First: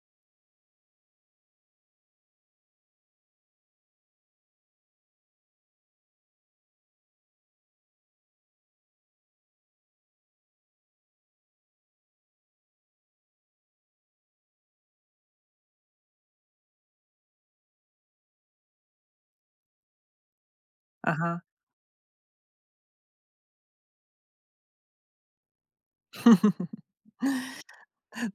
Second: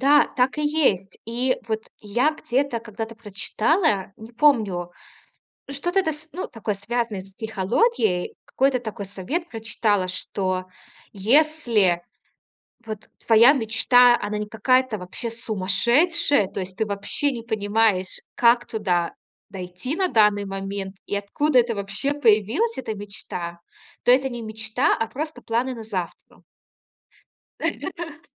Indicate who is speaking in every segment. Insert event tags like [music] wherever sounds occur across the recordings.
Speaker 1: Да, так и есть. И вот я где-то когда-то прочитала, не помню, что-то это с ну, такое связанное с психологией, какой-то такой совет прочитала, что если вот твоя мечта, она не какая-то вообще сумасшедшая, то есть ты вообще не понимаешь, как туда дойти на данный момент и
Speaker 2: Ага.
Speaker 1: откуда это вообще появилась эта мечта, то это не мечта, а просто планы на завтра.
Speaker 2: [laughs]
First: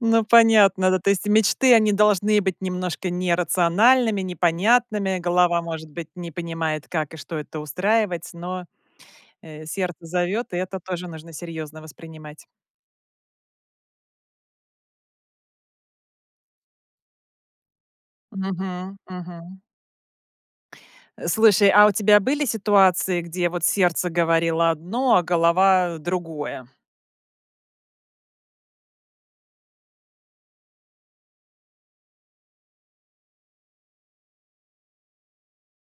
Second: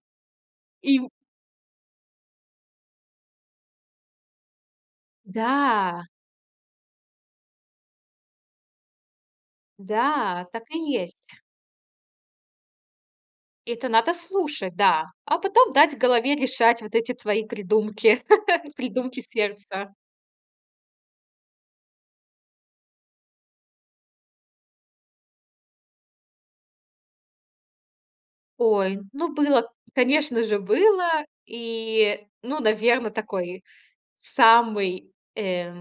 Speaker 2: Ну, понятно, да.
Speaker 1: И
Speaker 2: То есть мечты, они должны быть немножко нерациональными, непонятными. Голова, может
Speaker 1: Да.
Speaker 2: быть, не понимает, как и что это устраивать, но, э, сердце
Speaker 1: Да,
Speaker 2: зовёт, и
Speaker 1: так
Speaker 2: это
Speaker 1: и
Speaker 2: тоже нужно
Speaker 1: есть.
Speaker 2: серьёзно воспринимать.
Speaker 1: Это надо слушать, да. А потом дать голове решать вот эти твои придумки, [laughs]
Speaker 2: Мгм.
Speaker 1: придумки
Speaker 2: Мгм.
Speaker 1: сердца.
Speaker 2: Э, слушай, а у тебя были ситуации, где вот сердце говорило одно, а голова другое?
Speaker 1: Ой, ну было, конечно же, было. И, ну, наверно, такой самый, э,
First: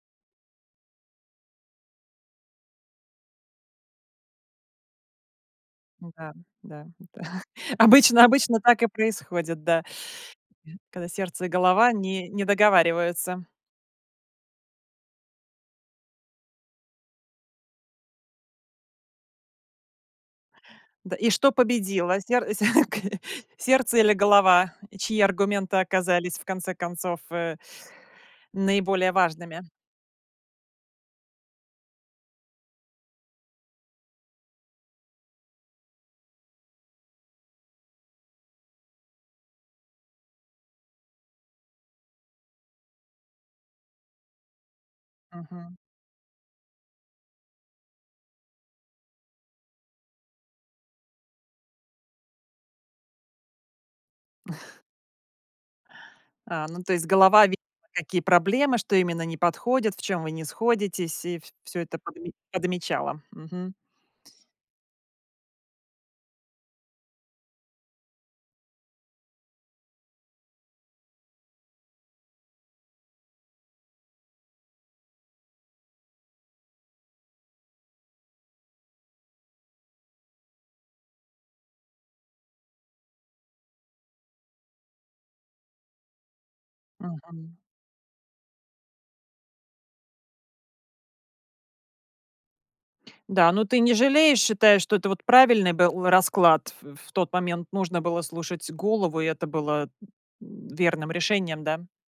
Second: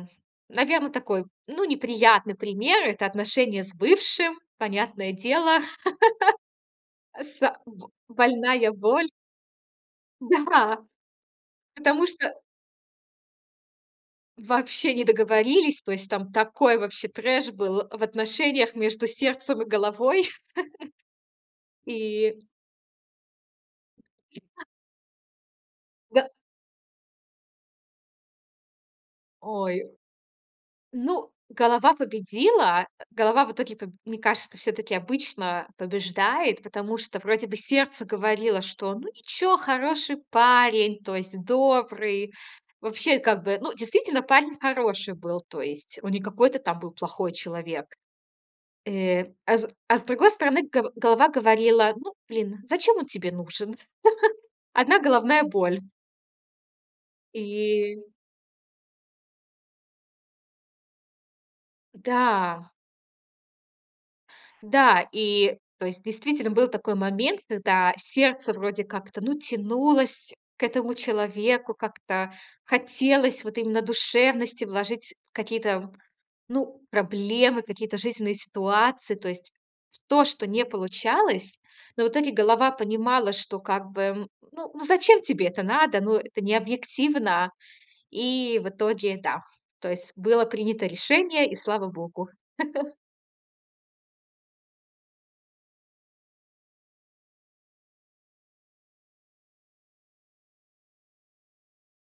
Speaker 1: наверно, такой, ну, неприятный пример- это отношения с бывшим, понятное дело.
Speaker 2: Да да
Speaker 1: [laughs]
Speaker 2: да,
Speaker 1: А с
Speaker 2: [chuckles]
Speaker 1: а б
Speaker 2: обычно обычно
Speaker 1: больная
Speaker 2: так и
Speaker 1: боль.
Speaker 2: происходит, да.
Speaker 1: Да,
Speaker 2: Когда сердце и голова
Speaker 1: потому
Speaker 2: не
Speaker 1: что
Speaker 2: не договариваются.
Speaker 1: Вообще не договорились. То есть там такой вообще трэш был в отношениях между сердцем и головой
Speaker 2: Да. И что
Speaker 1: [laughs]
Speaker 2: победило?
Speaker 1: и
Speaker 2: Сер сер окей, сердце или
Speaker 1: [laughs]
Speaker 2: голова, чьи аргументы
Speaker 1: Да
Speaker 2: оказались, в конце концов, э, наиболее важными?
Speaker 1: Ой, ну, голова победила. Э, голова в итоге по мне кажется, всё-таки обычно побеждает, потому что вроде бы сердце говорило, что, ну, ничего, хороший парень, то есть добрый. Вообще, как бы, ну, действительно, парень хороший был. То
Speaker 2: Мгм.
Speaker 1: есть он не какой-то там был плохой человек. Э, а с а с другой стороны, го голова говорила: "Ну, блин, зачем он тебе нужен?" [chuckles]
Speaker 2: [chuckles]
Speaker 1: Одна головная боль.
Speaker 2: А, ну, то есть голова видела
Speaker 1: И
Speaker 2: какие проблемы, что именно не подходит, в чём вы не сходитесь, и вс всё это под
Speaker 1: Да.
Speaker 2: подмечала. Мгм.
Speaker 1: Да и, то есть, действительно, был такой момент, когда сердце вроде как-то, ну, тянулось к этому человеку, как-то хотелось вот именно душевности вложить какие-то, ну, проблемы, какие-то жизненные ситуации. То есть то, что не получалось. Но вот эти голова понимала, что как бы: ну ну, зачем тебе это надо? Ну, это необъективно.
Speaker 2: Мгм.
Speaker 1: И в итоге, да, то есть было принято решение, и слава богу. [laughs]
Speaker 2: Да, но ты не жалеешь, считаешь, что это вот правильный был расклад? В в тот момент нужно было слушать голову, и это было, м, верным решением, да?